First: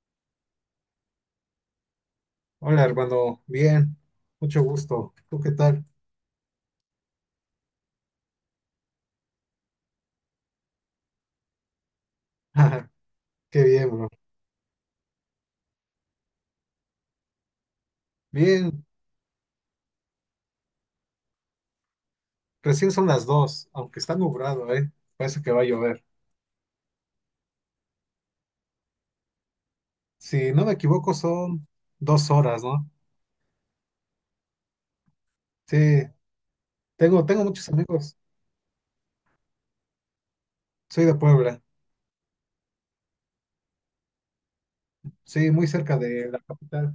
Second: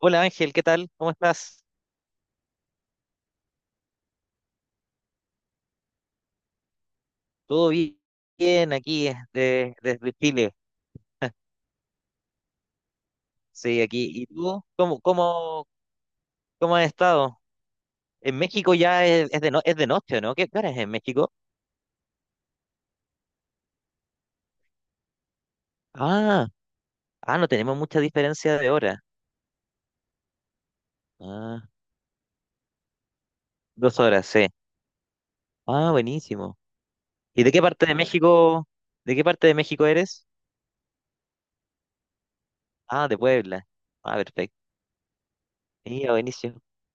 Hola Ángel, ¿qué tal? ¿Cómo estás? Hola, hermano. Bien, mucho gusto. ¿Tú qué tal? ¿Todo bi- Bien aquí desde, desde Chile? Qué Sí, bien, bro. aquí. ¿Y tú? ¿Cómo has estado? En México Bien, ya es de noche, ¿no? ¿Qué hora es en México? recién son las 2, aunque está nublado, ¿eh? Parece que va a llover. Ah, no tenemos mucha diferencia de hora. Si no me equivoco, Ah, son 2 horas, ¿no? dos horas, sí. Sí, Ah, buenísimo. tengo ¿Y de qué muchos parte de amigos. México, de qué parte de México eres? Soy de Puebla. Ah, de Puebla. Ah, perfecto. Sí, muy cerca Mira, de la buenísimo. capital.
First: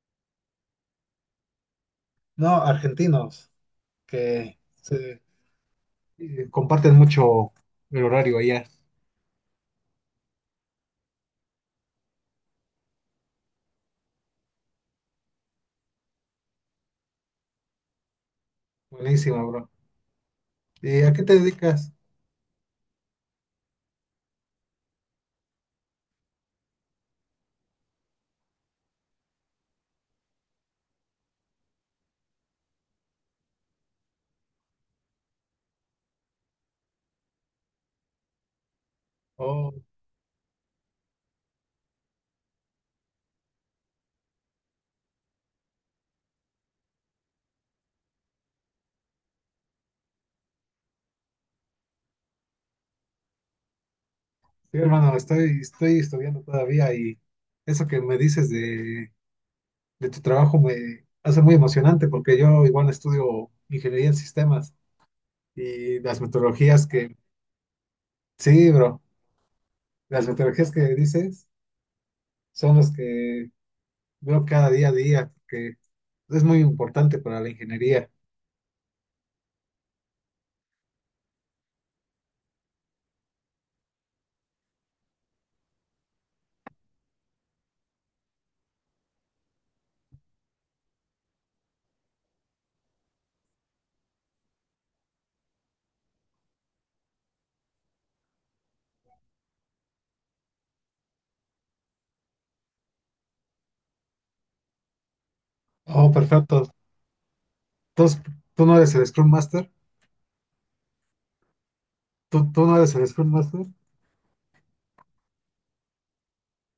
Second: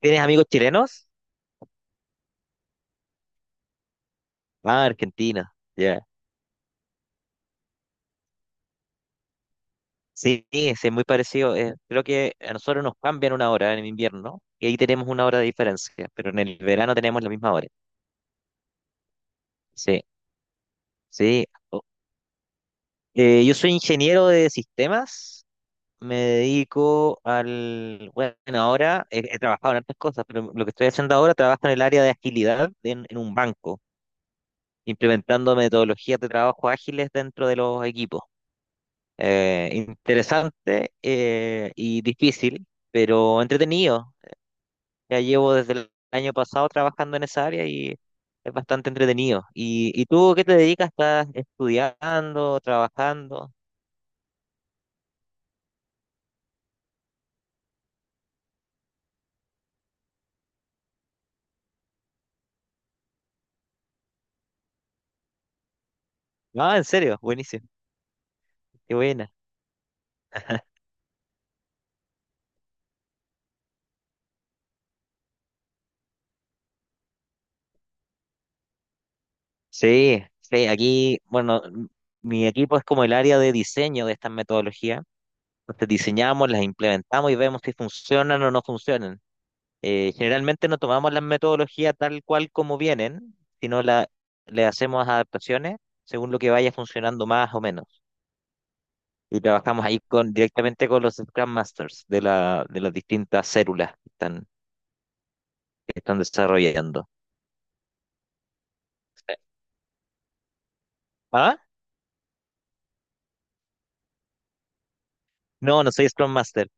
¿Tienes amigos chilenos? No, argentinos, que Ah, se- argentinos. Ya. Comparten mucho el horario allá. Sí, sí, es muy parecido. Creo que a nosotros nos cambian una hora en invierno y ahí tenemos una hora de diferencia, pero en el verano tenemos la misma hora. Buenísima, bro. Sí, ¿Y a qué te sí. Dedicas? Yo soy ingeniero de sistemas, me dedico al... Bueno, ahora he trabajado en otras cosas, pero lo que estoy haciendo ahora trabajo en el área de agilidad en un banco, implementando metodologías de trabajo ágiles dentro de los equipos. Oh. Interesante y difícil, pero entretenido. Ya llevo desde el año pasado trabajando en esa área y es bastante entretenido. Y tú qué te dedicas? ¿Estás estudiando, trabajando? Sí, hermano, estoy estudiando todavía y eso que me dices de tu trabajo me hace muy emocionante porque yo igual estudio ingeniería en sistemas y las Ah, en metodologías que, serio, buenísimo, sí, qué bro, buena. las metodologías que dices son las que veo cada día a día, que es muy importante para la ingeniería. Sí, sí, aquí, bueno, mi equipo es como el área de diseño de estas metodologías. Entonces diseñamos, las implementamos y vemos si funcionan o no funcionan. Generalmente no tomamos las metodologías tal cual como vienen, sino la, le hacemos adaptaciones según lo que vaya funcionando más o menos. Y trabajamos ahí con, directamente con los Scrum Masters de las distintas células que Oh, están perfecto. desarrollando. Entonces, ¿tú no eres el Scrum Master? ¿Ah? ¿Tú no eres el Scrum Master? No, no soy Scrum Master.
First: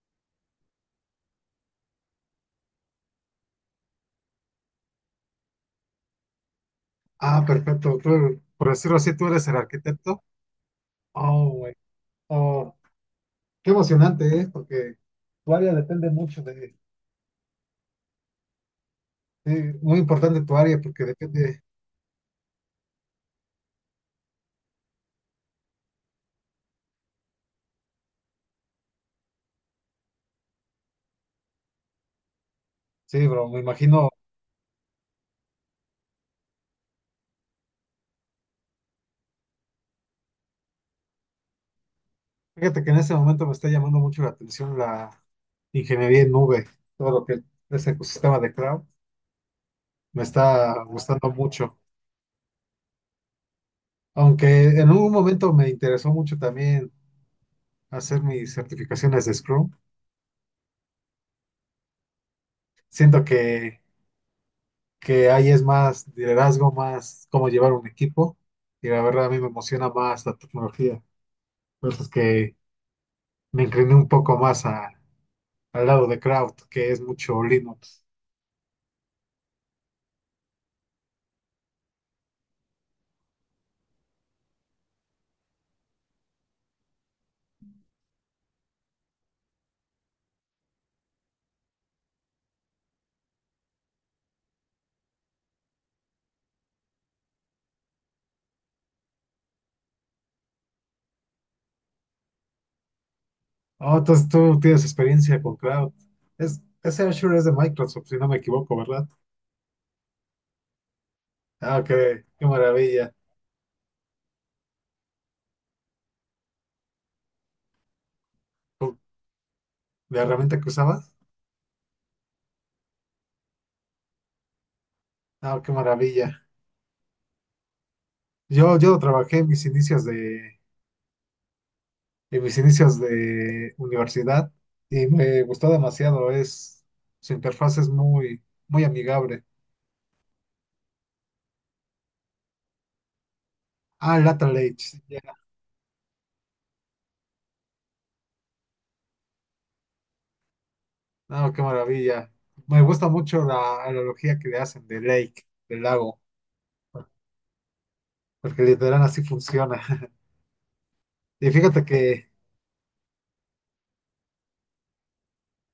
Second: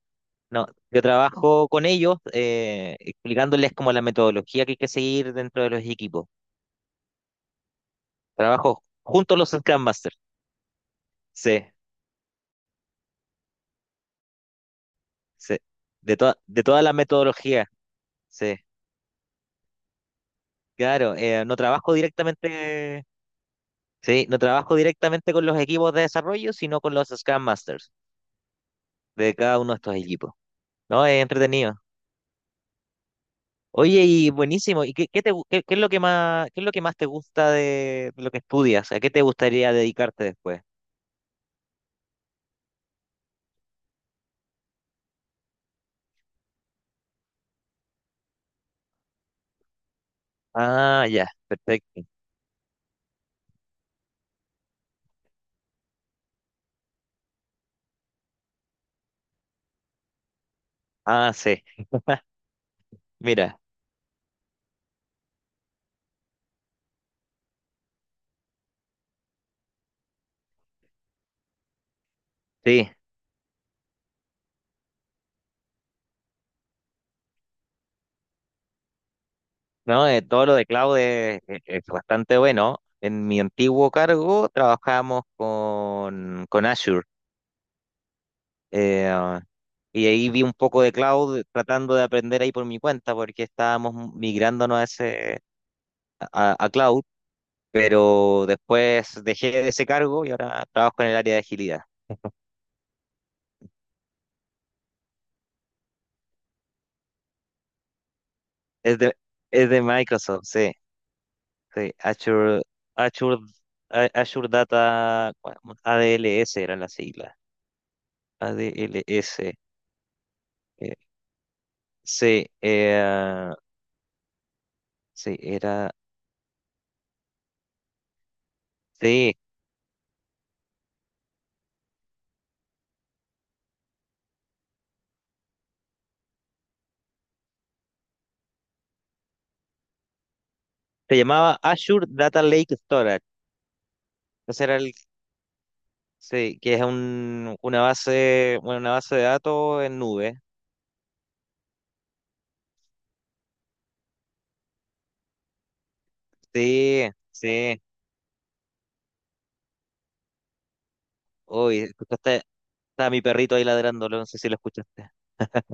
No, yo trabajo con ellos explicándoles como la metodología que hay que seguir dentro de los equipos. Ah, perfecto. Tú, por Trabajo decirlo así, tú junto a eres los el Scrum Masters. arquitecto. Oh, Sí, güey. Oh. Qué emocionante es, porque tu sí. área depende Toda mucho de de, toda la metodología. Sí, sí, muy importante tu área, porque claro. No depende, trabajo directamente, sí, no trabajo directamente con los equipos de desarrollo, sino con los Scrum Masters de cada uno de estos equipos. No, es entretenido. sí, bro, me Oye, imagino, y buenísimo. ¿Y qué es lo que más, qué es lo que más te gusta de, lo que estudias? ¿A qué te gustaría dedicarte después? fíjate que en ese momento me está llamando mucho la atención la ingeniería en nube, todo lo que es el ecosistema de cloud, me está Ah, ya, gustando mucho, perfecto. aunque en un momento me interesó mucho también hacer mis certificaciones de Scrum, Ah, sí. siento Mira, que ahí es más liderazgo, más cómo llevar un equipo, y la verdad a mí me emociona más la tecnología, entonces que sí. me incliné un poco más a- al lado de Cloud, que es mucho Linux. No. Todo lo de cloud es, es bastante bueno. En mi antiguo cargo trabajábamos con Azure. eh, ah, y ahí vi un poco de cloud tratando de aprender ahí por mi cuenta, porque estábamos migrándonos a ese, a cloud. Pero después dejé ese cargo y ahora trabajo en el área de agilidad. Oh, entonces tú tienes experiencia con Cloud. Es, ese Azure es de Microsoft, si no me equivoco, Es ¿verdad? de, es de Microsoft, sí, Ah, sí, qué, qué maravilla. Azure, Azure Data, bueno, ADLS eran las siglas, ADLS, ¿La herramienta que eh, usabas? sí, eh, sí, Ah, qué era, maravilla. Yo sí, trabajé en mis inicios de, en mis inicios de universidad y me gustó demasiado. Es, su interfaz es muy, muy amigable. se llamaba Azure Data Lake Storage, Ah, Lateral ese era el, Edge. sí, que es un, una base, bueno, una base de datos en nube, No, qué maravilla. Me gusta mucho la analogía que le hacen de lake, del lago, sí, sí, porque literal así funciona. Y uy, fíjate que, escuchaste, estaba mi perrito ahí ladrándolo, no sé si lo escuchaste.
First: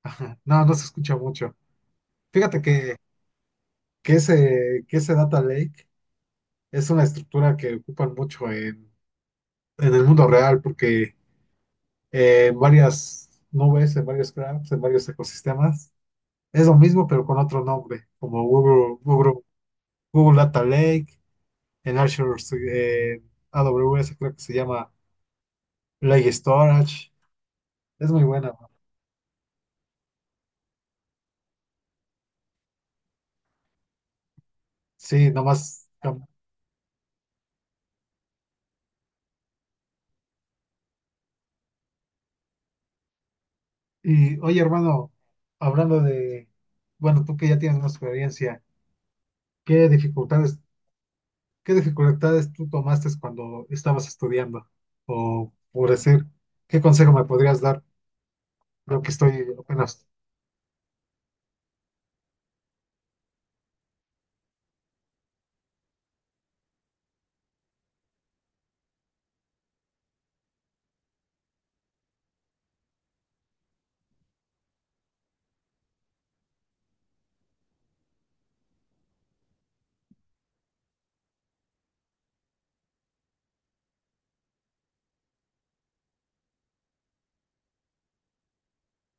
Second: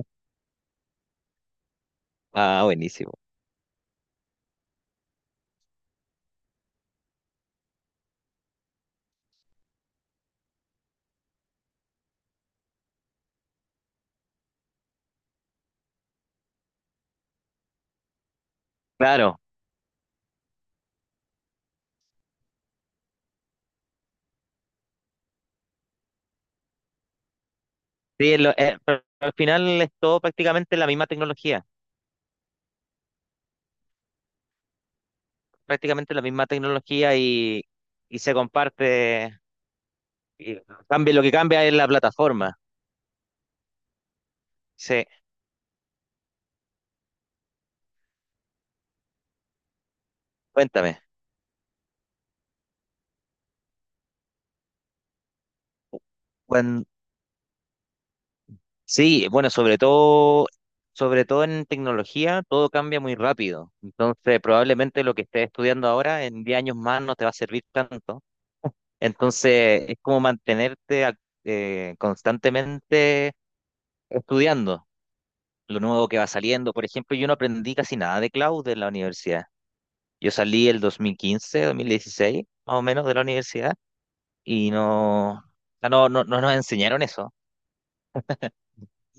no, no se escucha mucho. Fíjate Ah, que, buenísimo. Que ese data lake es una estructura que ocupan mucho en el mundo real, porque en varias nubes, en varios graphs, en varios ecosistemas, es lo mismo, pero con otro nombre, como Google, Claro, Google Data Lake, en Azure, eh, AWS creo que se llama. Play Storage. Es muy sí, buena, bro. Pero al final es todo prácticamente la misma tecnología, Sí, nomás. prácticamente la misma tecnología y se comparte, y cambia, lo que cambia es la plataforma. Y oye, Sí, hermano, hablando de, bueno, tú que ya tienes más experiencia, ¿qué dificultades, cuéntame. qué dificultades tú tomaste cuando estabas estudiando? O por decir, ¿qué Cuan- consejo me podrías dar? Lo que sí, estoy bueno, apenas. Sobre todo en tecnología, todo cambia muy rápido. Entonces, probablemente lo que estés estudiando ahora en 10 años más no te va a servir tanto. Entonces, es como constantemente estudiando lo nuevo que va saliendo. Por ejemplo, yo no aprendí casi nada de cloud en la universidad. Yo salí el 2015, 2016, más o menos, de la universidad y no, ah no, no, no nos enseñaron eso.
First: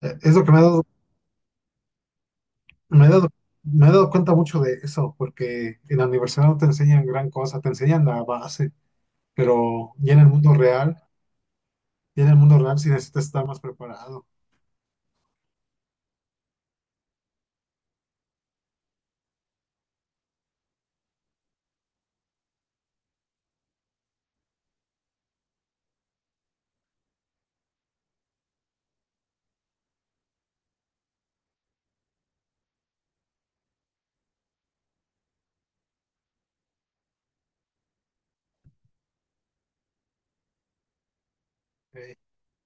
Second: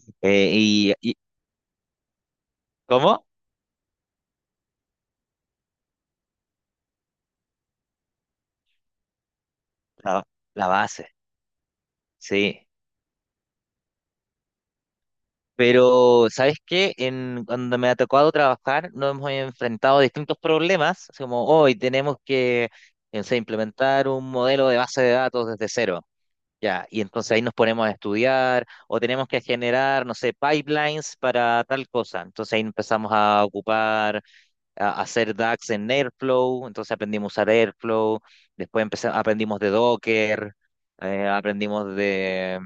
Es lo que Eh, y, y- me he ¿Cómo? dado, me he dado cuenta mucho de eso, porque en la universidad no te enseñan gran cosa, te enseñan la base, pero ya en La, el mundo la real, base, ya en el mundo sí. real sí necesitas estar más preparado. Pero, ¿sabes qué? En, cuando me ha tocado trabajar, nos hemos enfrentado a distintos problemas, así como hoy tenemos que, no sé, implementar un modelo de base de datos desde cero. Ya, y entonces ahí nos ponemos a estudiar o tenemos que generar, no sé, pipelines para tal cosa. Entonces ahí empezamos a ocupar, a hacer DAX en Airflow, entonces aprendimos a usar Airflow, después empezamos, aprendimos de Docker, aprendimos eh, de,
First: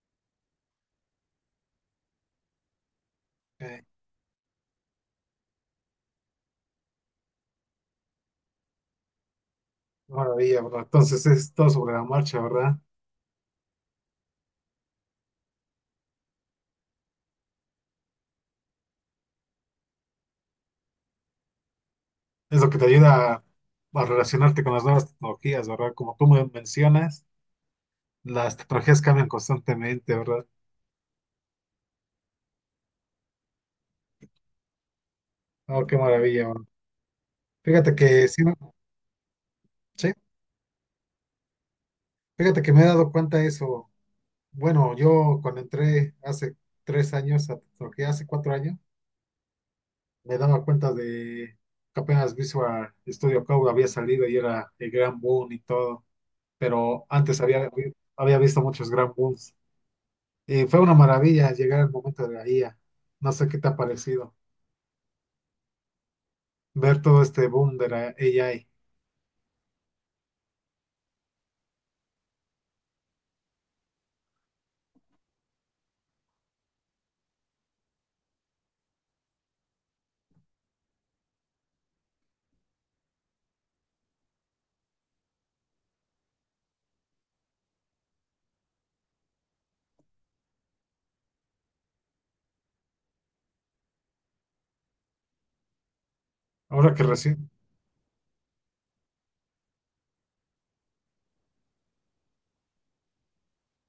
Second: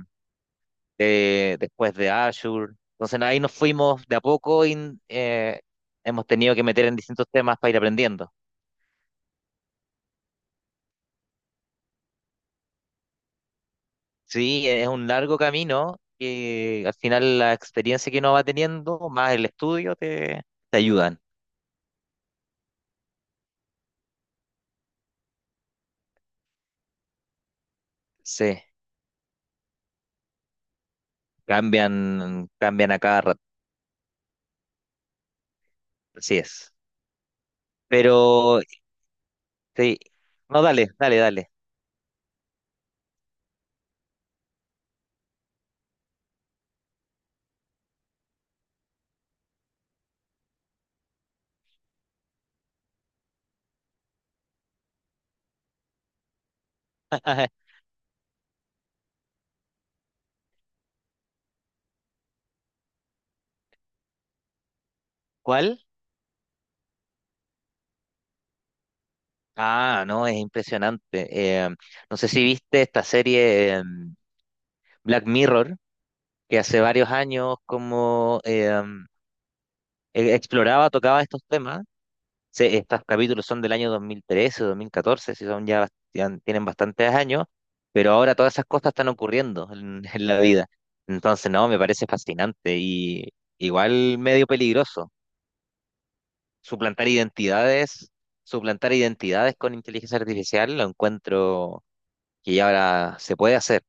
de- después de Azure. Entonces ahí nos eh, fuimos de a poco y eh, hemos tenido que meter en distintos temas para ir aprendiendo. Maravilla, bro. Entonces es todo sobre la marcha, ¿verdad? Sí, es un largo camino que al final la experiencia que uno va teniendo, más el estudio, te ayudan. Es lo que te ayuda a relacionarte con las nuevas tecnologías, ¿verdad? Como tú me mencionas, las Sí, tecnologías cambian constantemente, ¿verdad? cambian, cambian a cada rato. Oh, qué Así maravilla, bro. es. Fíjate que sí, me- Pero, sí, Sí, no, dale, dale, dale. fíjate que me he dado cuenta de eso. Bueno, yo cuando entré hace tres años a tecnología, hace 4 años, me daba cuenta de que apenas Visual Studio Code había salido y era el gran boom y todo. Pero antes había, había visto muchos gran booms. Y fue una maravilla llegar al momento de la IA. No sé qué te ha parecido ¿Cuál? ver todo este boom de la AI. Ah, no, es impresionante. Eh, no sé si viste esta serie Black Mirror, que hace varios años como exploraba, tocaba estos temas, estos capítulos son del año 2013 o 2014, si son ya, ya tienen bastantes años, pero ahora todas esas cosas están ocurriendo en, en la vida. Entonces, no, me parece fascinante y igual medio peligroso. Ahora que Suplantar recién, identidades, suplantar identidades con inteligencia artificial, lo encuentro que ya ahora se puede hacer.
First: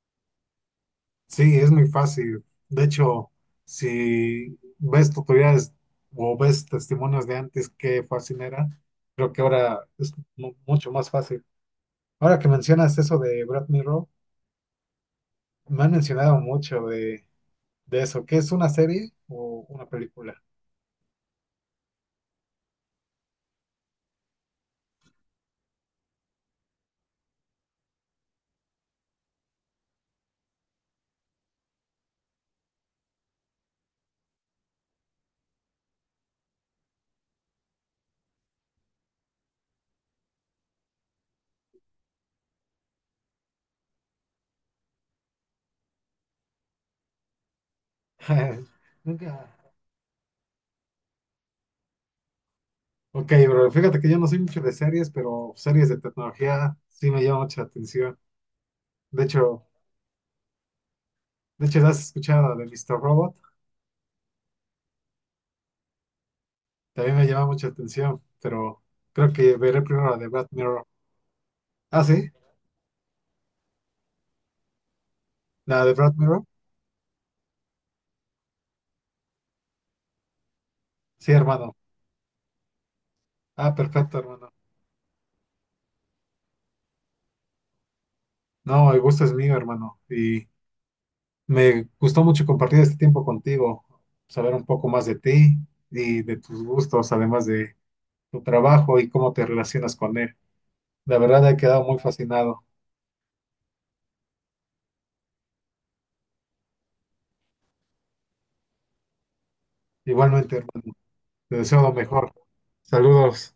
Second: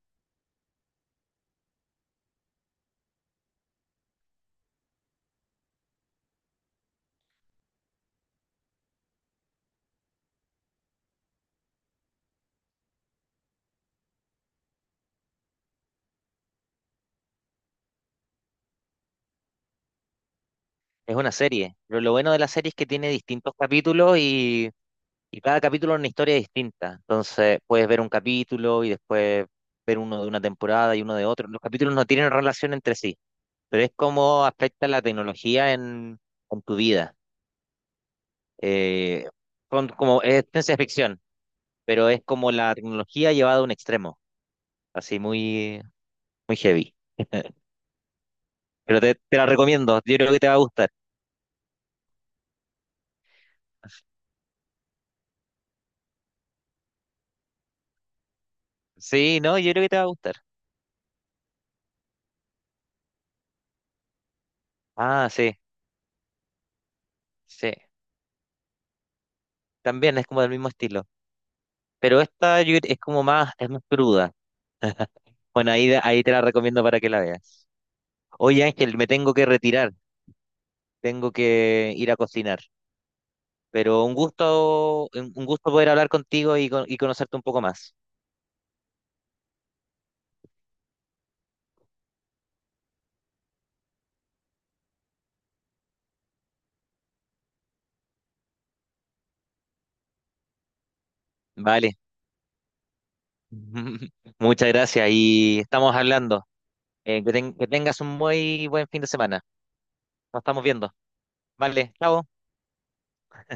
sí, es muy fácil. De hecho, si ves tutoriales o ves testimonios de antes, qué fácil era, creo que ahora es mucho más fácil. Ahora que mencionas eso de Brad Mirror, me han mencionado mucho de eso. ¿Qué es una serie o una película? Es una serie, pero lo bueno de la serie es que tiene distintos capítulos. Y cada capítulo es una historia distinta. Entonces, puedes ver un capítulo y después ver uno de una temporada y uno de otro. Los capítulos no tienen relación entre sí, pero es como afecta la tecnología en tu vida. Eh, es ciencia ficción, pero es como la tecnología llevada a un extremo, así muy, muy heavy. Pero te Nunca. la recomiendo, yo creo que te va a gustar. Ok, bro, fíjate que yo no soy mucho de series, pero series de tecnología sí me llama mucha atención. De Sí, no, hecho, yo creo que te va a gustar. de hecho, ¿has escuchado de Mr. Robot? Ah, sí, También me llama mucha sí. atención, pero creo que veré primero la También es de como Brad del mismo Mirror. estilo. Ah, Pero sí, esta es como más, es más cruda. Bueno, la de Brad ahí te la Mirror. recomiendo para que la veas. Oye, Ángel, me tengo que retirar, Sí, tengo hermano. que ir a cocinar, Ah, pero un perfecto, hermano. gusto, un gusto poder hablar contigo y, y conocerte un poco más. No, el gusto es mío, hermano. Y me gustó mucho compartir este tiempo contigo, saber un poco más de ti y de tus gustos, además de tu trabajo y cómo te relacionas con él. La verdad, he quedado Vale. muy fascinado. Muchas gracias y estamos hablando. Que tengas un muy buen fin de semana. Nos Igualmente, estamos hermano. viendo. Te deseo lo Vale, chao. mejor. Saludos.